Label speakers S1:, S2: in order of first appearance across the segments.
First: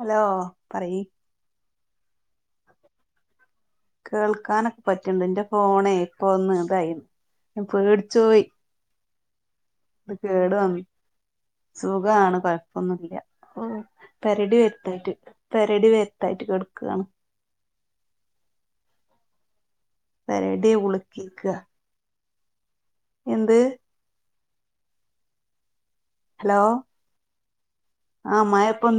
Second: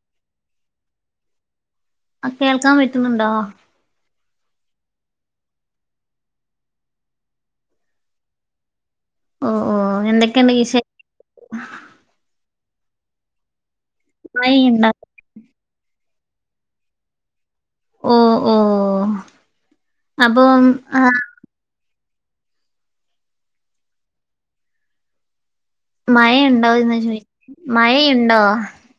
S1: Hello പറയ്...
S2: ആ കേൾക്കാൻ പറ്റുന്നുണ്ടോ?
S1: കേൾക്കാനൊക്കെ പറ്റുണ്ട്! എന്റെ ഫോണേ ഇപ്പ ഒന്ന് ഇതായി പേടിച്ചുപോയി...
S2: ഓ ഓ
S1: ഇത്
S2: എന്തൊക്കെയുണ്ട്
S1: കേടു വന്ന്,,
S2: വിശേഷം
S1: സുഖമാണ് കൊഴപ്പൊന്നുമില്ല. പരടി
S2: മഴയുണ്ടോ
S1: വരുത്തായിട്ട് പെരടി വരുത്തായിട്ട് കിടക്കുകയാണ്..
S2: ഓഹ്! ഓഹ്!
S1: പെരഡി ഉളക്കിക്കുക എന്ത്?? ഹലോ
S2: മഴയുണ്ടോന്നു ചോദിക്ക്,, മഴയുണ്ടോ?
S1: അപ്പം...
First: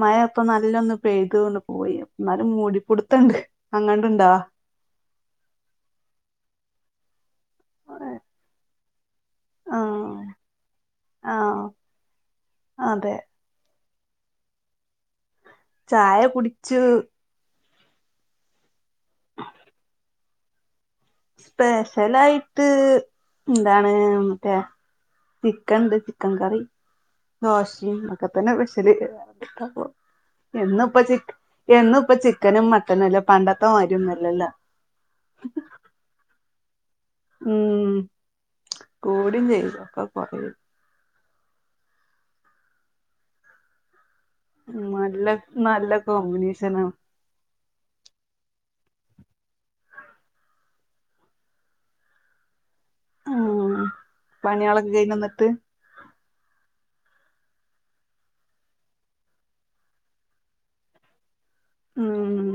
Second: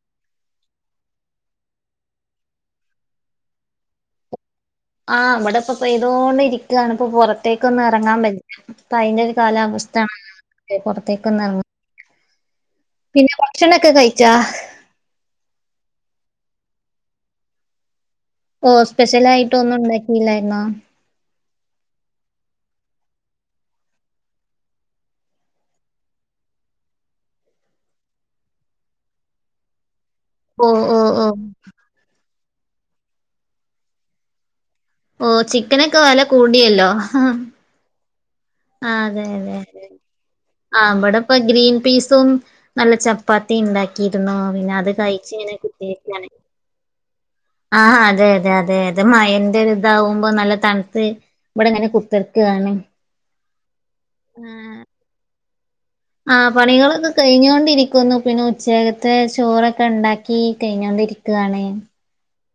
S1: മഴ ഇപ്പൊ നല്ലൊന്ന് പെയ്തൊണ്ട് പോയി, എന്നാലും മൂടിപ്പൊടുത്തണ്ട് അങ്ങണ്ട ഇണ്ട??
S2: ആഹ് ഇവിടെ ഇപ്പൊ പെയ്തോണ്ട് ഇരിക്കുകയാണ്, ഇപ്പൊ പുറത്തേക്കൊന്നും ഇറങ്ങാൻ പറ്റില്ല... ഇപ്പോ അതിന്റെ ഒരു കാലാവസ്ഥയാണ്, പുറത്തേക്കൊന്നും ഇറങ്ങാ...
S1: ആണ്..
S2: പിന്നെ ഭക്ഷണംക്കെ കഴിച്ചാ?
S1: ചായ കുടിച്ചു!
S2: ഓഹ്, സ്പെഷ്യൽ ആയിട്ട് ഒന്നും ഉണ്ടാക്കിയില്ലായിരുന്നോ?
S1: സ്പെഷലായിട്ട്.... എന്താണ് മറ്റേ... ചിക്കൻണ്ട് ചിക്കൻ കറി.. ദോശയും ഒക്കെ തന്നെ സ്പെഷ്യല്...
S2: ഓ
S1: എന്നിപ്പ
S2: ഓ ഓ
S1: ചിക്ക, എന്നിപ്പ ചിക്കനും മട്ടനും അല്ലെ പണ്ടത്തെ മാതിരി ഒന്നും അല്ലല്ലോ.
S2: ഓഹ്,, ചിക്കനൊക്കെ വെല കൂടിയല്ലോ?
S1: ഉം...
S2: അതെ
S1: കൂടിയും
S2: അതെ
S1: ചെയ്തു
S2: അതെ
S1: ഒക്കെ കുറേയായി...
S2: ആ ഇവടെ ഇപ്പ ഗ്രീൻ പീസും നല്ല ചപ്പാത്തിം ഇണ്ടാക്കിയിരുന്നു പിന്നെ അത്
S1: നല്ല
S2: കഴിച്ച് ഇങ്ങനെ
S1: നല്ല
S2: കുത്തിരി ക്കാണ്
S1: കോമ്പിനേഷനാണ്
S2: ആഹ് അതെ അതെ അതെ അതെ മയന്റെ ഇതാവുമ്പോ നല്ല തണുത്ത് ഇവിടെ ഇങ്ങനെ [unintelligible]
S1: ആഹ് പണിയികളൊക്കെ കയിഞ്ഞ ഇന്നിട്ട്
S2: ആഹ് പണികളൊക്കെ കഴിഞ്ഞോണ്ടിരിക്കുന്നു പിന്നെ ഉച്ചകത്തെ ചോറൊക്കെണ്ടാക്കി കഴിഞ്ഞോണ്ടിരിക്കു [unintelligible]
S1: ഉം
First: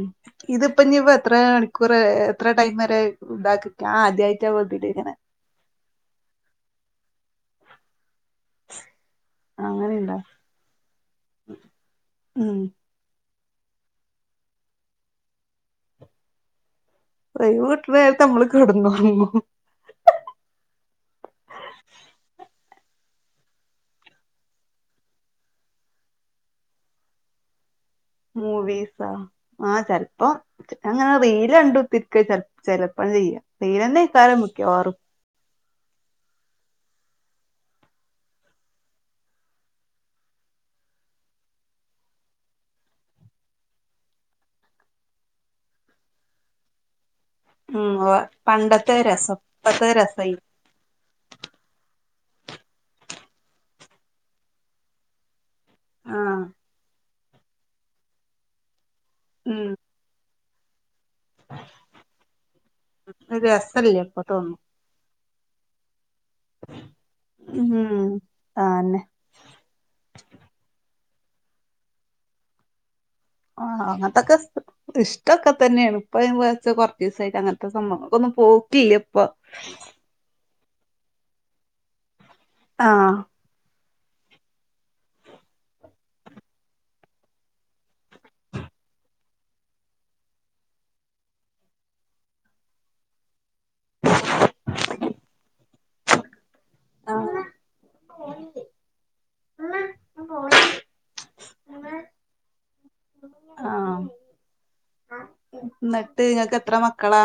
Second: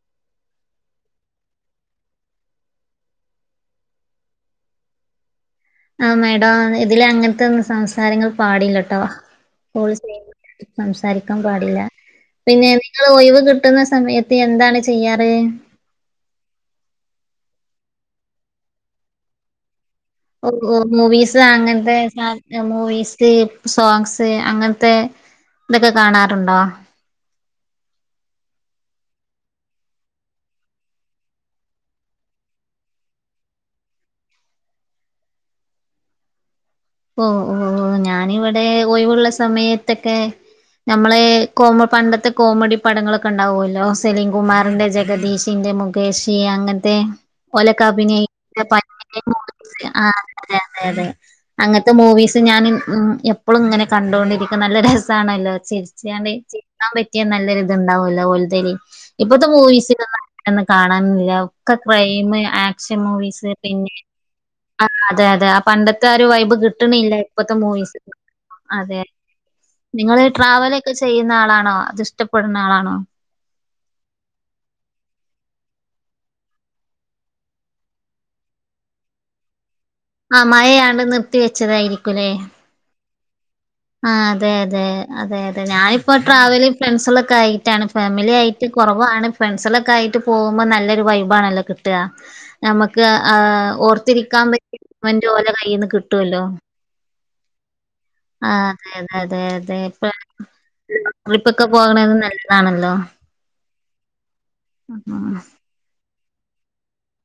S1: ഇതിപ്പ ഞ്ഞിപ്പ എത്ര മണിക്കൂറ എത്ര ടൈം വരെ ഇതാക്കിക്ക ഞാ ആദ്യമായിട്ടാ [unintelligible] ങ്ങനെ
S2: ആ മേഡം ഇതില് അങ്ങനത്തെന്നും സംസാരങ്ങൾ പാടില്ലട്ടോ
S1: അങ്ങനെയുണ്ടാ
S2: [unintelligible] സംസാരിക്കാൻ പാടില്ല
S1: ഉം
S2: പിന്നെ ഒയിവ് കിട്ടുന്ന സമയത്ത് എന്താണ് ചെയ്യാറ്?
S1: ഒയിവ് കിട്ടുന്നേരത്ത് നമ്മള് കെടന്നൊറ ങ്ങു
S2: ഓഓ മൂവീസ് അങ്ങനത്തെ മൂവീസ് സോങ്സ് അങ്ങനത്തെ ഇതൊക്കെ കാണാറുണ്ടോ?
S1: മൂവീസ ആഹ് ചെലപ്പോ അങ്ങനെ റീല് കണ്ട് കുത്തിരിക്ക ചെലപ്പോ ചെയ്യാ റീലെന്നെ ഇക്കാലം മിക്കവാറും
S2: ഓഹ് ഓഹ് ഞാനിവിടെ ഒയിവുള്ള സമയത്തെക്കെ നമ്മള് കോമ പണ്ടത്തെ കോമഡി പടങ്ങളൊക്കെ ഉണ്ടാവുല്ലോ സെലിം കുമാറിന്റെ ജഗദീഷിന്റെ മുഖ ഏശി അങ്ങത്തെ
S1: ഉം ഉവ്വ്
S2: ഒലക്കാപ്പിനെ
S1: പണ്ടത്തെ രസം ഇപ്പത്തെ
S2: ആഹ്
S1: രസയി
S2: അതെ അതെ അതെ അങ്ങനത്തെ മൂവീസ് ഞാന് എപ്പോളും ഇങ്ങനെ കണ്ടോണ്ടിരിക്കും നല്ല രസാണെല്ലോ അത് ചരിച്ചണ്ട്
S1: ആഹ്
S2: ചിരിക്കാൻ പറ്റിയാ നല്ലൊ രി ത്ണ്ടാവുംല്ല ഒലത്തേല് ഇപ്പത്തെ
S1: ഉം
S2: മൂവീസിൽ എന്നാ ഒന്ന് കാണാനുല്ല ഒക്കെ ക്രൈം ആക്ഷൻ
S1: ഒരു
S2: മൂവീസ് പിന്നെ
S1: രസല്ല ഇപ്പത്തൊന്നും
S2: ആഹ് അതെ അതെ ആ പണ്ടത്തെ ഒരു വൈബ് കിട്ടണില്ല ഇപ്പത്തെ മൂവീസ്.
S1: ഉം ആന്നെ
S2: അതെ നിങ്ങള് ട്രാവലൊക്കെ ചെയ്യുന്ന ആളാണോ? അത് ഇഷ്ടപ്പെടുന്ന ആളാണോ?
S1: ആഹ് അങ്ങത്തക്ക ഇഷ്ടൊക്കെ തന്നെണ് ഇപ്പ കൊറച്ച് ദിവസായിട്ട് അങ്ങനത്തെ സംഭവങ്ങക്കൊന്നും പോക്കില്ല പ്പൊ
S2: ആ മഴയാണ്ട് നിർത്തി വെച്ചതായിരിക്കുലേ?
S1: ആഹ്
S2: ആഹ് അതെ അതെ അതെ അതെ ഞാനിപ്പോ ട്രാവല് ഫ്രണ്ട്സളൊക്കെ ആയിട്ടാണ് ഫാമിലി ആയിട്ട് കുറവാണ്. ഫ്രണ്ട്സളൊക്കെ ആയിട്ട് പോകുമ്പോ നല്ലൊരു വൈബാണല്ലോ കിട്ടാ നമുക്ക് ആഹ് ഓർത്തിരിക്കാൻ പറ്റി [unintelligible] ഓല കയിന്ന് കിട്ടുഅല്ലോ?
S1: ആഹ്
S2: ആഹ് അതെ അതെ അതെ അതെ ഇപ്പ ട്രിപ്പൊക്കെ പോകണത് നല്ലതാണല്ലോ?
S1: ആഹ്
S2: ഉം.
S1: ന്നിട്ട് ഇങ്ങക്ക് എത്ര മക്കളാ?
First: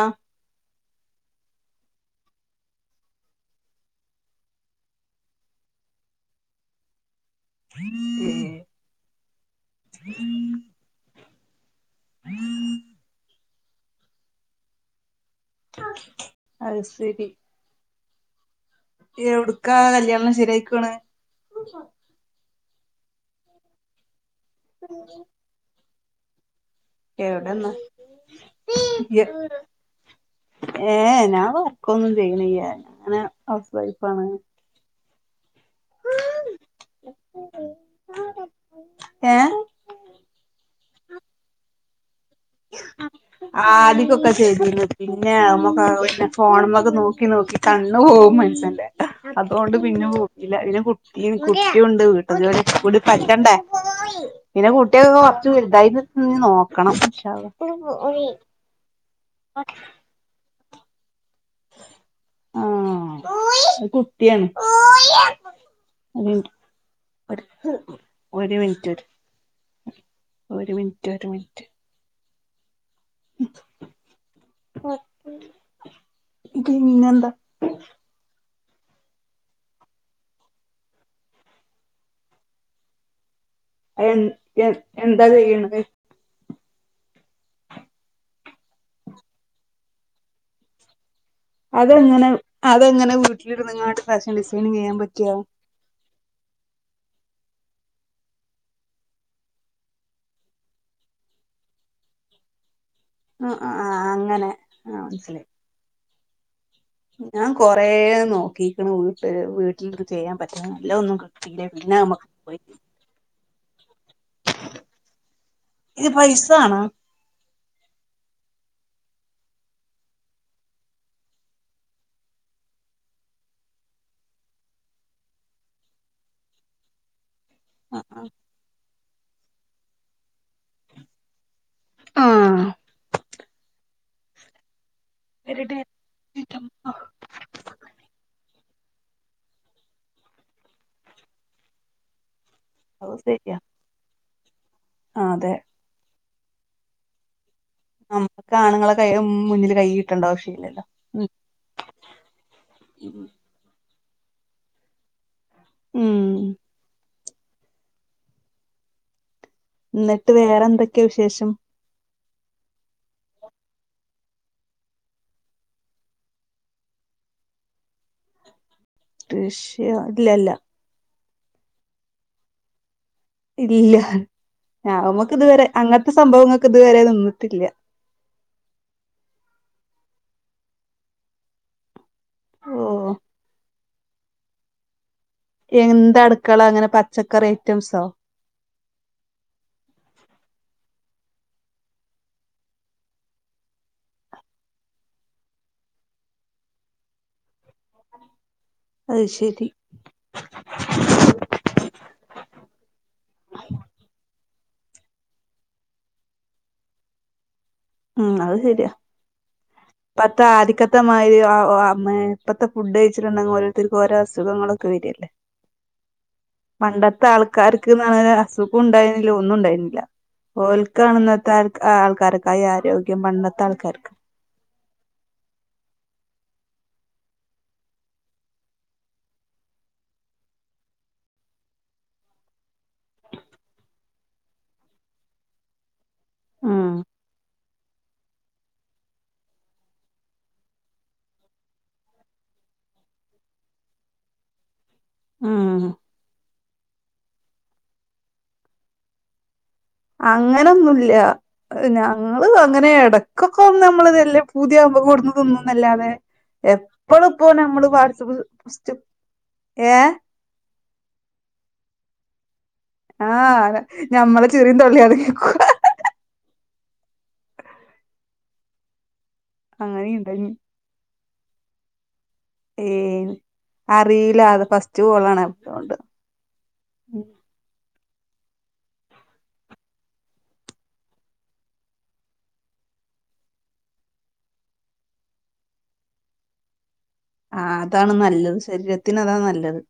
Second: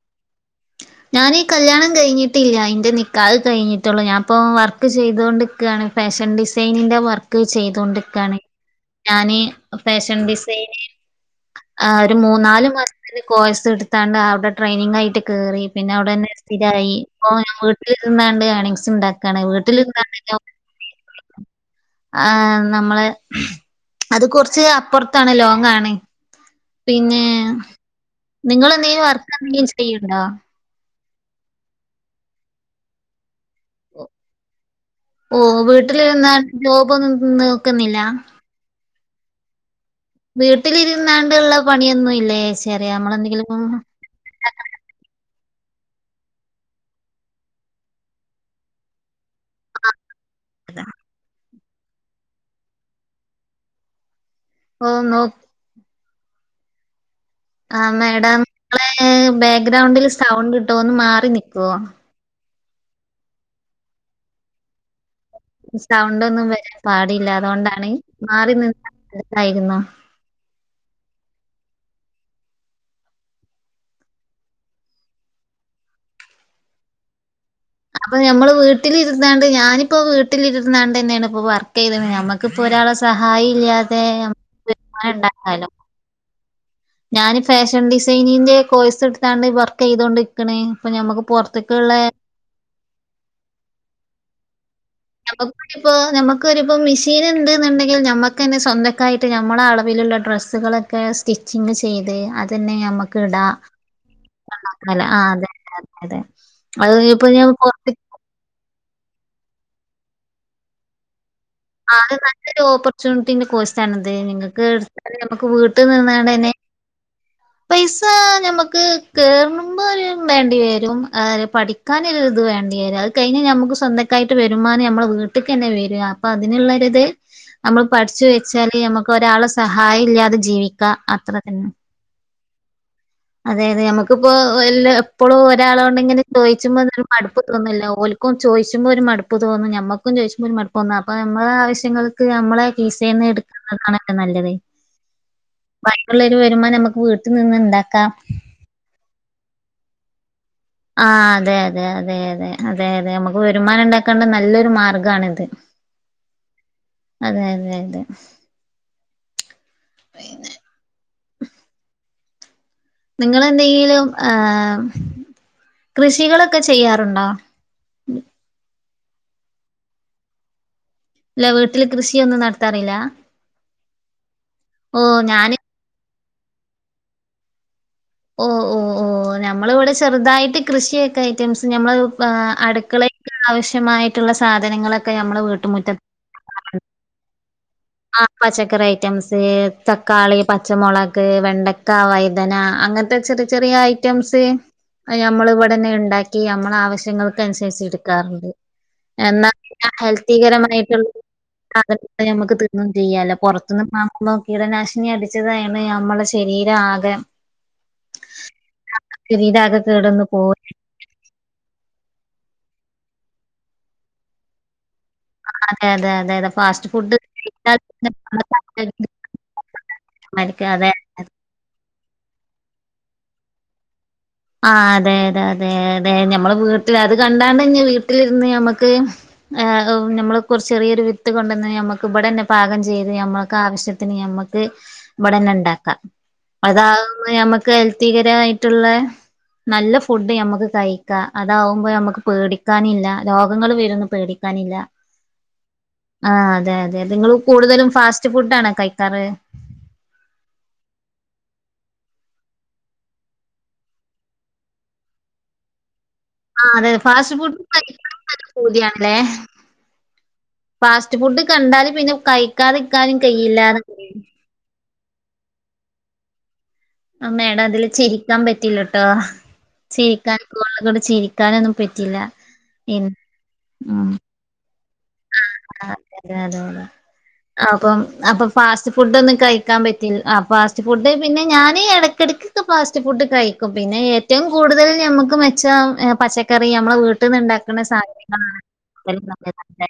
S2: ഞാനീ കല്യാണം കഴിഞ്ഞിട്ടില്ല ഇന്റെ നിക്കാഹ് കഴിഞ്ഞിട്ടുള്ളു. ഞാൻ ഇപ്പം വർക്ക് ചെയ്തോണ്ടിക്കാണ് ഫേഷൻ ഡിസൈനിന്റെ വർക്ക് ചെയ്തൊണ്ടിരിക്കാണ്
S1: ഏഹ്
S2: ഞാന് ഫാഷൻ ഡിസൈന് ആ്ഹ് ഒരു മൂന്നാല് മാസത്തെ കോഴ്സ് എടുത്താണ്ട് അവിടെ ട്രെയിനിങ് ആയിട്ട് കേറി പിന്നെ അവിടെന്നെ
S1: അത്
S2: സ്ഥിരായി
S1: ശരി
S2: ഇപ്പ ഞാൻ വീട്ടില് നിന്നാണ്ട് ഏണി സ് ഇണ്ടാക്കാണ്
S1: എവിടുക്കാ
S2: വീട്ടിലിരുന്ന
S1: കല്യാണം
S2: പിന്നേ
S1: ശരിയായിക്കോണ്
S2: ആഹ് നമ്മളെ അത് കുറച്ച് അപ്പുറത്താണ് ലോങ്ങാണ്. പിന്നേ
S1: എവിടെന്നാ
S2: നിങ്ങെളെന്തെലും വർക്ക് എന്തെലും ചെയ്യ്ണ്ടോ?
S1: ഏഹ് ഞാൻ വർക്കൊന്നും ചെയ്യണില്ല അങ്ങനെ ഹൗസ് വൈഫാണ്.
S2: ഓഹ് വീട്ട വീട്ടിലിന്ന ജോബൊന്നും നോക്കുന്നില്ല?
S1: ഏഹ്
S2: വീട്ടിലിരുന്നാണ്ടുള്ളപണിയൊന്നുല്ല?
S1: ആ അതിക്കൊക്കെ ശരി പിന്നെഞമ്മക്ക് പിന്നെ ഫോണമ്മക്ക്നോക്കി നോക്കി കണ്ണ് പോകും മനസ്സ്ന്റെ. അതോണ്ട് പിനോം ഇല്ല പിന്നെ കുട്ടി കുട്ട്യൂണ്ട് വീട്ട്ജോലിക്കക്കൂടി പറ്റണ്ടേ? പിന്നെ
S2: ഓ
S1: കുട്ട്യോക്കെ
S2: നോ
S1: കൊറച്ച് വലുതായിട്ടൊക്കെനി നോക്കണം ഇന്ശാള്ള.
S2: ആഹ് മേഡം നിങ്ങളെ ബാക്ക്ഗ്രൗണ്ടിൽ സൗണ്ട്ണ്ട്‌ ഒന്ന് മാറിനിക്കൊ
S1: അകുട്ട്യാണ്
S2: സൗണ്ടൊന്നും വരാൻ പാടില്ല അതോണ്ടാണ് മാറി
S1: ഒരു മിനിറ്റ്
S2: നിന്നാ
S1: ഒരു
S2: [unintelligible]
S1: ഒരു മിനിറ്റ് ഒരു മിനിറ്റ് പിന്നെന്താ
S2: അപ്പൊ ഞമ്മള് വീട്ടിലിരുന്നാണ്ട് ഞാനിപ്പോ വീട്ടിലിരുന്നാണ്ട്ന്നെണ് ഇപ്പൊ വീട്ടിലിര്ന്നാനടനെയാണ് വർക്ക് ചെയനെ ക്ക്പ്പോ ഒരാളെ സഹായില്ലാ
S1: എഹാ ഏഹ് എന്താ ചെയ്യണത്
S2: ഞാൻ ഫാഷൻ ഡിസൈനിന്റെ കോഴസ് എടുത്താണ്ട് വർക്ക് ചെയ്തോണ്ടിക്കണ് ഇപ്പൊ ഞമ്മുക്ക് പൊറ
S1: അതെങ്ങനെ അതെങ്ങനെ വീട്ടിലിരുനിങ്ങാണ്ട്‌ ഫാഷൻ ഡിസയിനിങ് ചെയ്യാൻ പറ്റും
S2: [unintelligible] ഇപ്പ നമുക്കൊരിപ്പം മെഷീനിണ്ട്‌ന്നിണ്ടെങ്കിൽ ഞമ്മക്കന്നെ സ്വന്തക്കായിട്ട് നമ്മെള അളവിലുള്ള ഡ്രസ്സുകൾ ക്കെ സ്റ്റിച്ചിങ്ങ് ചെയ്ത് അതനെ ഞമ്മക്ക് ഇടാ
S1: ആ ആ ആ അങ്ങനെ ആ
S2: ഉണ്ടാക്കാലെ ആഹ്
S1: മനസ്സിലായി
S2: അതെതെ അതെ അത് ഇപ്പൊ
S1: ഞാൻ കൊറെ
S2: പൊറത്ത്
S1: നോക്കിക്ക്ണ് വീട്ട വീട്ടിലിരിന്ന് ചെയ്യാൻ പറ്റാ നലൊന്നും
S2: ആഹ് അത് നല്ലൊരു ഓപ്പർച്യൂണിറ്റിന്റെ കോഴ്സ് ആണത് നിങ്ങക്ക് എടുത്ത നമുക്ക് വീട്ടിൽ
S1: ഇത് പൈസ
S2: നിന്നാണ്ട്ന്നെ
S1: ആണോ
S2: പൈസ ഞമക്ക് കേറുമ്പോരു വേണ്ടിവരും ആ പഠിക്കാനതൊര് വേണ്ട്യരും പഠിക്കാൻ അകയിഞാൽ നമുക്ക് സ്വന്തക്കായിട്ട് വരുമാനം ഞമളെ വീ ട്ടക്ക്ന്നെ വരും അപ്പൊ അതിനുള്ളൊരുത് നമ്മൾ
S1: ആ
S2: പഠിച്ചു വെച്ചാല് ഞമ്മുക്ക് ഒരാളെ സഹായില്ലാതെ ജീവിക്കാ അത്ര തന്നെ
S1: ആഹ്
S2: അതെ അതെ ഞമ്മുക്കിപ്പോ എല്ല എപ്പളും ഒരാളോണ്ടിങ്ങനെ ചോയിച്ചുമ്പോ മടുപ്പ് തോന്നലോ ഓൽക്കും ചോയിച്ചുമ്പോ ഒരു മടുപ്പ്തോന്നും ഞമ്മക്കും ചോയിച്ചുമ്പൊ മടുപ്പ് തന്ന അപ്പോ നമ്മുടെ ആവശ്യങ്ങൾ ക്ക് ഞമ്മളെ കീസേന്ന് എടുക്കുന്നകണക്ക്നല്ലത്
S1: ആഹ് അതെ
S2: വയ്ബ്ള്ളരു വരുമ്പോം ഞമക്ക് വീട്ടിൽ നിന്ന്ണ്ടാക്കാ
S1: നമുക്ക് ആണുങ്ങളെ കൈ മുന്നിൽ കൈയിട്ടുണ്ടാവശ്യല്ലല്ലോ
S2: ആഹ് അതെ അതെ അതെ അതെ അതെ അതെ നമുക്ക് വരുമാനം ഉണ്ടാക്കേണ്ട നല്ലൊരു മാർഗ്ഗണിത്
S1: ഉം
S2: അതെ അതെ അതെ
S1: എന്നിട്ട് വേറെന്തൊക്ക വിശേഷം
S2: നിങ്ങെളെന്തെങ്കിലും ഏഹ് കൃഷികളൊക്കെ ചെയ്യാറുണ്ടോ
S1: കൃശ്യെ ഇല്ലല്ല
S2: ഇല്ല വീട്ടില് കൃഷിയൊന്നും നടത്താറില്ല
S1: ഇല്ല
S2: ഓഹ്
S1: ഞമ്മക്ക്
S2: ഞാന്
S1: ഇതുവരെ അങ്ങനത്തെ സംഭവങ്ങൾക്ക് ഇതുവരെ നിന്നിട്ടില്ല
S2: ഓ ഓ ഓ ഞമ്മളിവിടെ ചെറുതായിട്ട് കൃഷിയൊക്കെ ഐറ്റംസ് ഞമ്മള്
S1: ഓ
S2: അടുക്കളയ്ക്ക് ആവശ്യമായിട്ടുള്ള സാധനങ്ങളൊക്കെ ഞമ്മൾ വീട്ട്
S1: എന്ത അടുക്കള ഇങ്ങനെ പച്ചക്കറി ഐറ്റംസോ
S2: പച്ചക്കറി ഐറ്റംസ് തക്കാളി പച്ചമൊളക് വെണ്ടക്ക വൈതന അങ്ങനത്തെ ചെറി ചെറിയ ഐറ്റംസ് അയ്ഞമ്മള് ഇവിടെനെണ്ടാക്കി നമ്മൾ ആവശ്യങ്ങൾ അനുസരിച്ചടുക്കാ
S1: അത്
S2: എന്നാ
S1: ശെരി
S2: ഹെൽത്തികരമായിട്ടുള്ള നമുക്ക് തീ തിന്നും ചെയ്യാലൊ പൊറത്തന്ന് മാ നോക്കി ഇവിടെ കീടനാശിനി അടിച്ചതാണ് അമ്മളെ ശരീരം ആകെ
S1: ഉം അത് ശരിയാ
S2: ആഹ് ശരീരാകെ കേട്വന്ന് പോ
S1: ത്തരി ഇപ്പത്തെ ഫുഡ് കഴിച്ചിട്ടുണ്ടെങ്കിൽ ഓരോരുത്തർക്ക് ഓരോ അസുഖങ്ങളൊക്കെ വരില്ലേ
S2: അതെ അതെ അതെ അതെ ഫാസ്റ്റ് ഫുഡ്
S1: പണ്ടത്തെ
S2: കഴിച്ചാൽ
S1: ആൾക്കാർക്ക്ന്ന്
S2: തന്നെ
S1: പറഞ്ഞ
S2: നമ്മുടെ
S1: അസുഖം
S2: ആരോഗ്യം
S1: ഉണ്ടായിരുന്നില്ല ഒന്നും ഉണ്ടായിരുന്നില്ല
S2: മരിക്കും
S1: ഓൽ
S2: അതെ
S1: കാണുന്ന ആഹ് ആൾക്കാരൊക്കെ ആരോഗ്യം പണ്ടത്തെ ആൾക്കാർക്ക
S2: ആഹ് അതെ അതെ അതെ അതെ ഞമ്മള് വീട്ടിൽ അത് കണ്ടാണ്ട് വീട്ടിലിരുന്ന് ഞമ്മക്ക് നമ്മൾ കുറ ചെറിയരു വിത്ത് കൊണ്ടന്ന് നമ്മുക്ക് ഇവിടെ തന്നെ പാകം ചെയ്ത് ഞമ്മൾക്ക് ആവശ്യത്തി നമ്മക്ക് ഇവിടന്നെ ഉണ്ടാക്കാം
S1: ഉം
S2: അതുമ്പ ഞമ്മുക്ക് ഹെൽത്തികരമായിട്ടുള്ള നല്ല ഫുഡ് മ്മുക്ക് കഴിക്കാം അതാവുമ്പോൾ നമ്മക്ക് പേടിക്കാനില്ല രോഗങ്ങൾ വരും ന്ന് പേടിക്കാനില്ല
S1: ഉം
S2: ആഹ് അതെ അതെ നിങ്ങള്ൾ കൂടുതലും ഫാസ്റ്റ് ഫുഡ ആണ കഴിക്കാറ്
S1: അങ്ങനൊന്നുല്ല ഞങ്ങള് അങ്ങനെ ഇടക്കൊക്കെ നമ്മൾ ഇതെല്ലേ പുതിയാ [unintelligible] കൊടുന്നതൊന്നുംന്നല്ലാതെ
S2: ആഹ് അതെ
S1: എപ്പള
S2: ഫാസ്റ്റ്
S1: ഇപ്പോ
S2: ഫുഡ്
S1: നമ്മള്
S2: കഴിക്കാൻ
S1: വാട്സപ്പ്സ്
S2: നല്ല
S1: ഫസ്റ്റ്
S2: പൂതിയാണ്ല്ലേ
S1: ഏ
S2: ഫാസ്റ്റ് ഫുഡ് കണ്ടാല് പിന്നെ കഴിക്കാതിരിക്കാനും കഴയില്ല
S1: ആഹ് [unintelligible]
S2: ആ മേഡം അതില് ചിരിക്കാൻ പറ്റലട്ടോ ചിരിക്കാൻ
S1: അങ്ങനെയുണ്ടനി
S2: [unintelligible] കൂടെ ചിരി കിട്ടാനൊന്നും പെറ്റില്ല
S1: ഏ അറിയില്ല അത് ഫസ്റ്റ് കോളാണ് അതുകൊണ്ട്
S2: ആഹ് അതെ അതെ അതെ അപ്പം അപ്പൊ ഫാസ്റ്റ് ഫുഡ് ഒന്നും കഴിക്കാൻ പറ്റില്ല ആ ഫാസ്റ്റ് ഫുഡ് പിന്നെ ഞാനൻ ഇടക്കിടക്ക് ഫാസ്റ്റ് ഫുഡ് കഴിക്കും പിന്നെ ഏറ്റവും കൂടുതൽ നമുക്ക് മെച്ച പച്ചക്കറി നമ്മളെ വീട്ട
S1: ആഹ്
S2: വീട്ടന്ന്ണ്ടാക്കുന്ന
S1: അതാണ് നല്ലത്
S2: സാധനങ്ങളാണ്
S1: ശരീരത്തിന് അതാ
S2: [unintelligible]
S1: നല്ലത്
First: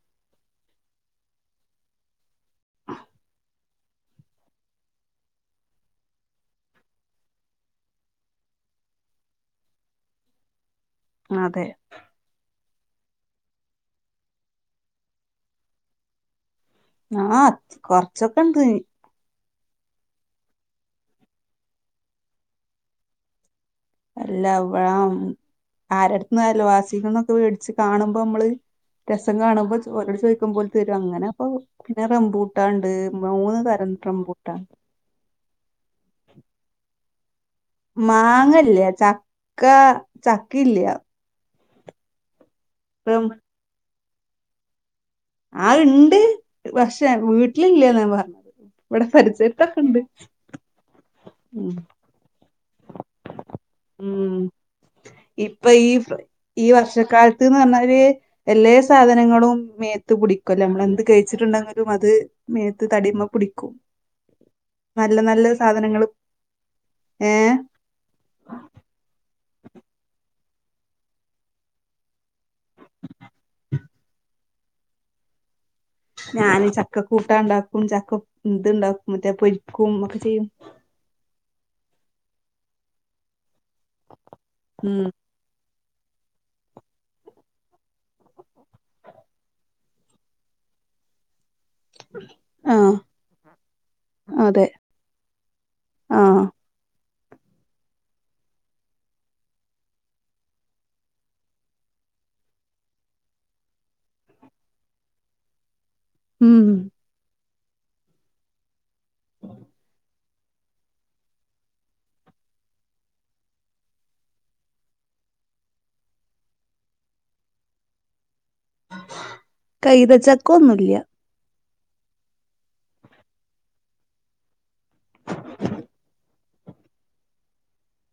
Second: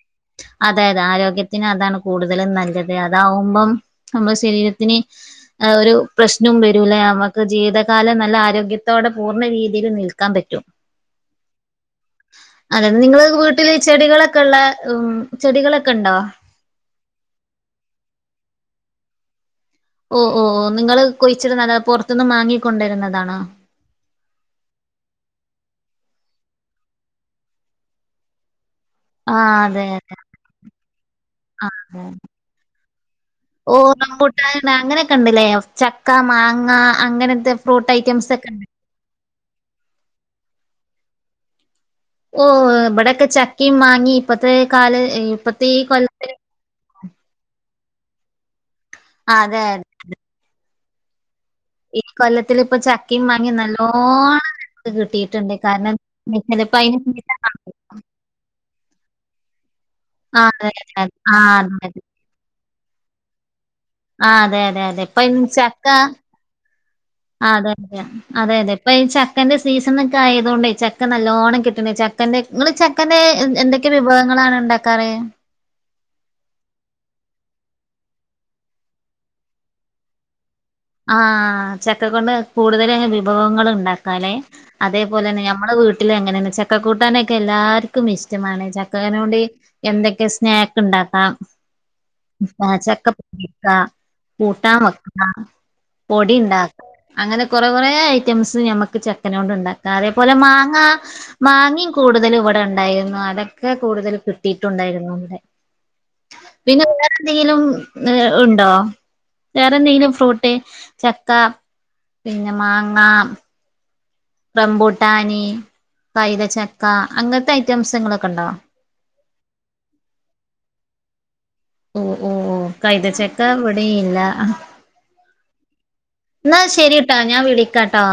S2: അതെതെ ആരോഗ്യത്തിന് അതാണ് കൂടുതലും നല്ലത് അതാവുമ്പം. നമ്മുടെ ശരീരത്തിനന് ഒരു പ്രശ്നവും വരൂല്ല നമുക്ക് ജീവിതകാലം നല്ല ആരോഗ്യത്തോടെ പൂർണ്ണ രീതിയിൽ നിൽക്കാൻ പറ്റും
S1: അതെ
S2: അതെ നിങ്ങള് വീട്ടില് ചെടികളൊക്കെ ഉള്ള ഉ ചെടികളൊക്കെ ഉണ്ടോ
S1: ആഹ് കൊറച്ചൊക്കെ ഉണ്ട്
S2: ഓ ഓ ഓ നിങ്ങൾ കൊഴിച്ചിരുന്നല്ല പുറത്തൊന്നും വാങ്ങിക്കണ്ടുവരുന്നതാണോ
S1: അല്ല വാം ആരുടുത്തന്ന്ല്ല വസികന്നൊക്കെ മേടച്ച് കാണുമ്പോ നമ്മള് രസം
S2: ആഹ്
S1: കാണുമ്പോൾ
S2: അതെ അതെ
S1: ഒരോട് ചോദിക്കുമ്പോലെ തരും അങ്ങനെ അപ്പൊ
S2: ആഹ്
S1: പിന്നെ
S2: അതെ
S1: റംമ്പൂട്ട ഉണ്ട് മൂന്ന് തരം റംബൂട്ടാൻ
S2: റംപൂട്ടാൻ അങ്ങനെയൊക്കെ ഉണ്ടല്ലേ ചക്ക മാങ്ങ അങ്ങനത്തെ ഫ്രൂട്ട് ഐറ്റംസ് ഒക്കെ
S1: മാങ്ങ
S2: ഉണ്ട്.
S1: ഇല്ല്യ ചക്ക ചക്ക ഇല്യ
S2: ഓ ഇവിടെൊക്കെ
S1: റം
S2: ചക്കയും മാങ്ങയും ഇപ്പത്തെ കാല്
S1: ആ ഇണ്ട് പക്ഷേ വീട്ടില ഇല്ലന്നഞൻ പറഞ്ഞത് ഇവിടെ
S2: അതെ
S1: പരിസരത്തൊക്കെ
S2: അതെ
S1: ഉണ്ട് ഉ
S2: ഈ കൊല്ലത്തി ഇപ്പ ചക്കയും മാങ്ങയും നല്ല
S1: ഉം
S2: നല്ലോണം കിട്ടിയിട്ടുണ്ട്
S1: ഇപ്പൊ
S2: കാരണം [unintelligible]
S1: അവര് എല്ലാ സാധനങ്ങളും മേത്ത് പടിക്കല്ലേ
S2: ആഹ് അതെ
S1: നമ്മള
S2: അതെ
S1: എന്ത്
S2: അതെ ആഹ് അതെ
S1: കഴിച്ചിട്ടുണ്ടെങ്കിലും
S2: അതെ
S1: അത് മേത്ത് തടിയ്മ പിടിക്കും
S2: ആഹ് അതെ അതെ അതെ
S1: നല്ല
S2: ഇപ്പൊ ഇ
S1: നല്ല
S2: ചക്ക
S1: സാധനങ്ങള് ഏഹ്
S2: അതെ അതെ അതെ അതെ ഇപ്പൊ ഈ ചക്കന്റെ സീസൺ ഒക്കെ ആയതുകൊണ്ട് ച ചക്കെ നല്ല ഓണം കിട്ടണ ചക്കന്റെ നിങ്ങള് ചക്കന്റെ എന്തൊക്കെ വിഭവങ്ങളാണ് ഉണ്ടാക്കാറ്
S1: ഞാൻ ചക്ക കൂട്ട ഉണ്ടാക്കും ചക്ക ഇതുണ്ടാക്കും മറ്റേ പൊരിക്കും ഒക്കെ ചെയ്യും
S2: ആഹ് ചക്ക കൊണ്ട് കൂടുതലങ്‌ വിഭവങ്ങള് ഉണ്ടാ കലെ
S1: ഉം
S2: അതേപോലെ തന്നെ നമ്മെ വീട്ട് വീട്ടില് അങ്ങനന്നെ ചക്ക കൂട്ടാനൊക്കെ എല്ലാർക്കും ഇഷ്ടമാണ് ചക്കനോണ്ട് എന്തൊക്കെ സ്നാക്ക് ഉണ്ടാക്കാം
S1: ആഹ്
S2: ചക്കപ്പ ണ്ടാക്കാം
S1: അതെ
S2: കൂട്ടാൻ വെക്കാം പൊടി
S1: ആഹ്
S2: ഉണ്ടാക്ക അങ്ങനെ കൊറെ കുറേ ഐറ്റംസ് ഞമ്മക്ക് ചക്കന കൊണ്ട് ഉണ്ടാക്കാം അതേപോലെ മാങ്ങ മാങേമം കൂടുതലും ഇവിടെ ഉണ്ടായിരുന്നു അതൊക്കെ കൂടുതൽ കിട്ടിയിട്ടുണ്ടായിരുന്നു ഇവിടെ
S1: ഉം
S2: പിന്നെ വേറെന്തെങ്കിലും ഉണ്ടോ വേറെന്തെങ്കിലും ഫ്രൂട്ട് ട്ട് ചക്ക പിന്നെ മാങ്ങ റമ്പൂട്ടാന് കൈതച്ചക്ക അങ്ങന് ത്തെ ഐറ്റംസ്ങ്ങളൊക്കെ ഉണ്ടോ?
S1: കൈതച്ചക്ക ഒന്നുല്യ
S2: ഓ ഓ ഓ കൈതച്ചക്ക ഇവിടെയില്ല എന്നാ ശരിട്ടാ ഞാൻ വിളിക്കാട്ടോ